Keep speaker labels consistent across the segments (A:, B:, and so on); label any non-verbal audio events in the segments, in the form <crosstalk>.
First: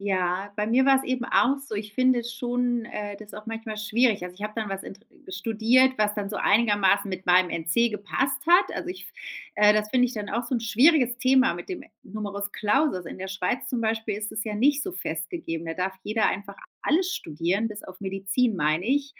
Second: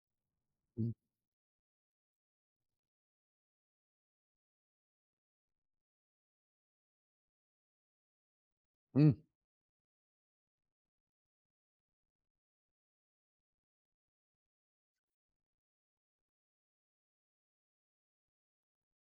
A: Ja, bei mir
B: Mhm.
A: war es eben auch so. Ich finde schon, äh, das auch manchmal schwierig. Also, ich hab dann was int studiert, was dann so einigermaßen mit meinem NC gepasst hat. Also, ich f
B: Mm.
A: äh, das finde ich dann auch so 'n schwieriges Thema mit dem Numerus Clausus. In der Schweiz zum Beispiel ist es ja nicht so festgegeben. Da darf jeder einfach alles studieren, bis auf Medizin, meine ich.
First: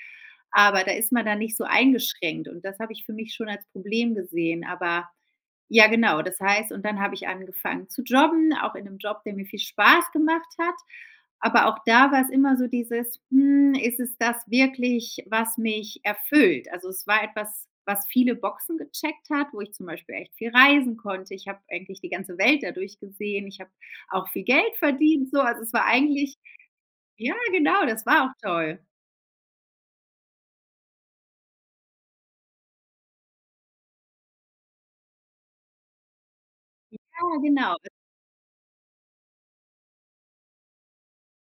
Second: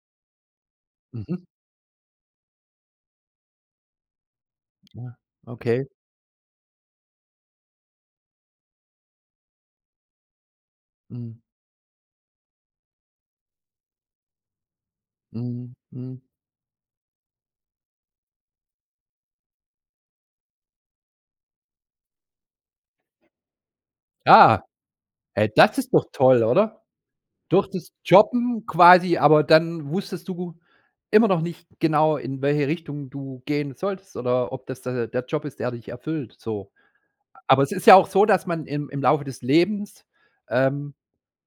A: Aber, da ist man dann
B: Mhm.
A: nicht so eingeschränkt, und das habe ich für mich schon als Problem gesehen. Aber
B: Ah. Okay.
A: ja genau, das heißt und dann hab ich angefangen zu jobben, auch in 'nem Job, der mir viel Spaß gemacht hat.
B: Mhm.
A: Aber auch da war's immer so dieses: „Hm, ist es das wirklich, was
B: Mhm.
A: mich
B: Mhm.
A: erfüllt?“ Also, es war etwas, was viele Boxen gecheckt hat, wo ich zum Beispiel echt viel reisen konnte. Ich hab eigentlich die ganze Welt dadurch gesehen. Ich hab auch viel
B: Ah,
A: Geld verdient so.
B: hey,
A: Es
B: das
A: war
B: ist doch
A: eigentlich
B: toll, oder?
A: ja,
B: Durch
A: genau,
B: das
A: das war auch
B: Jobben
A: toll.
B: quasi aber dann wusstest du immer noch nicht genau, in welche Richtung du gehen solltest, oder ob das d der der Job ist, der dich erfüllt, so.
A: Ja,
B: Aber es
A: genau,
B: ist
A: d
B: ja auch so, dass man im im Laufe des Lebens, ähm,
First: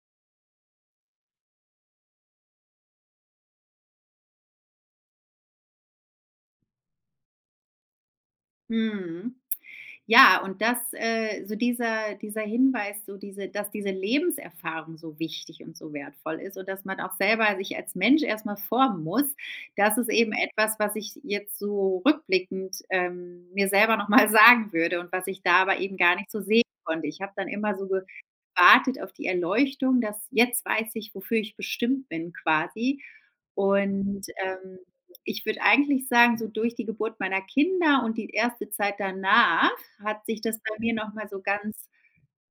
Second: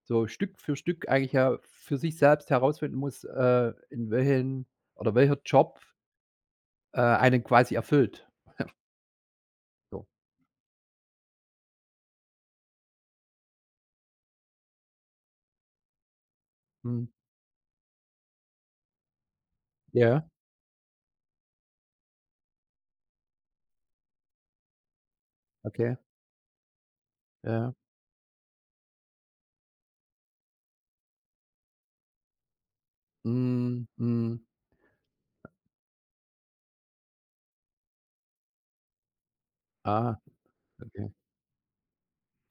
B: so Stück für Stück eigentlich ja für sich selbst herausfinden muss, äh, in welchem oder welcher Job äh, einen quasi erfüllt. <chuckles>
A: Mhm.
B: So.
A: Ja, und das, äh so dieser dieser Hinweis so diese dass diese Lebenserfahrung so wichtig und so wertvoll ist. Und dass man
B: Mhm.
A: auch selber sich als Mensch erst mal formen muss. Das ist
B: Ja.
A: eben etwas, was ich jetzt so rückblickend, ähm, mir selber noch mal sagen würde und was ich da aber eben
B: Okay.
A: gar nicht so sehen konnte. Ich hab dann
B: Ja.
A: immer so gewartet auf die Erleuchtung, das „jetzt weiß ich, wofür ich bestimmt bin” quasi.
B: Mhm.
A: Und,
B: Mhm.
A: ähm, ich würd eigentlich sagen, so durch die Geburt meiner Kinder und die erste Zeit danach
B: Ah,
A: hat sich das bei mir
B: okay.
A: noch mal so ganz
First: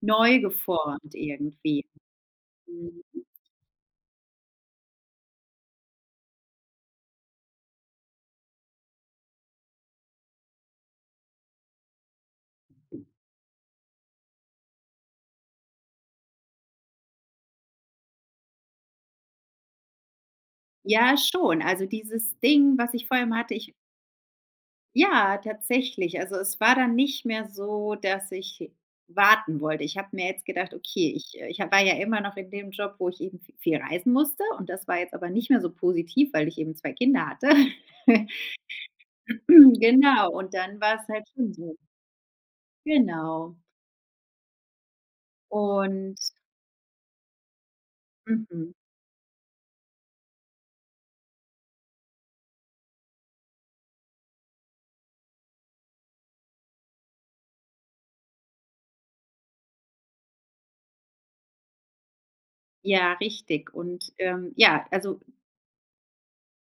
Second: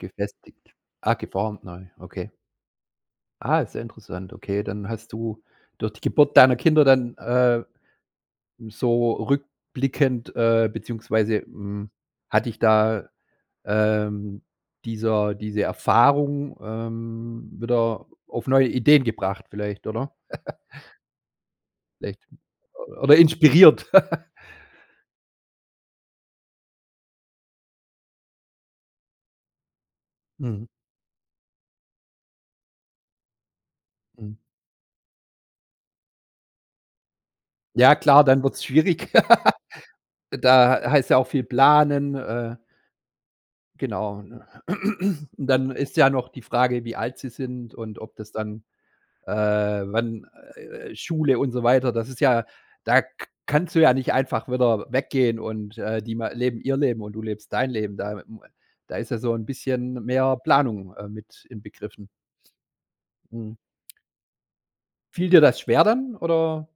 A: neu
B: Gefestigt.
A: geformt
B: Ah, geformt neu,
A: irgendwie.
B: okay.
A: Mhm.
B: Ah, ist ja interessant, okay. Dann hast du durch die Geburt deiner Kinder dann, äh, so rückblickend äh, beziehungsweise, hm, hat dich da, ähm, dieser diese Erfahrung, ähm, wieder auf neue Ideen gebracht vielleicht, oder? <giggles>
A: Ja, schon. Also
B: Vielleicht
A: dieses Ding, was
B: o
A: ich
B: oder
A: vor allem hatte, ich
B: inspiriert. <giggles>
A: Ja, tatsächlich. Also, es war dann nicht mehr so, dass ich warten wollte. Ich hab mir jetzt
B: Mhm.
A: gedacht: „Okay, ich, äh ich hab war ja immer noch in dem Job, wo ich eben vi viel reisen
B: Mhm.
A: musste, und das war jetzt aber nicht mehr so positiv, weil ich eben 2 Kinder hatte.
B: Ja klar,
A: <chuckles>
B: dann wird's schwieriger. <laughs>
A: Genau.
B: Und
A: Und dann
B: da h
A: war es
B: heißt ja
A: halt
B: auch viel
A: schon so.
B: planen. Äh
A: Genau.
B: Genau, ne? Und dann ist ja noch
A: Und
B: die Frage, wie alt sie sind und ob das dann
A: Mhm.
B: äh, wann, äh, Schule und so weiter. Das ist ja da k kannst du ja nicht einfach wieder weggehen und, äh, die ma leben ihr Leben, und du lebst dein Leben. Da m da ist ja so 'n bisschen mehr Planung, äh, mit inbegriffen.
A: Ja,
B: Mhm.
A: richtig. Und, ähm, ja, also
B: Fiel dir das schwer dann, oder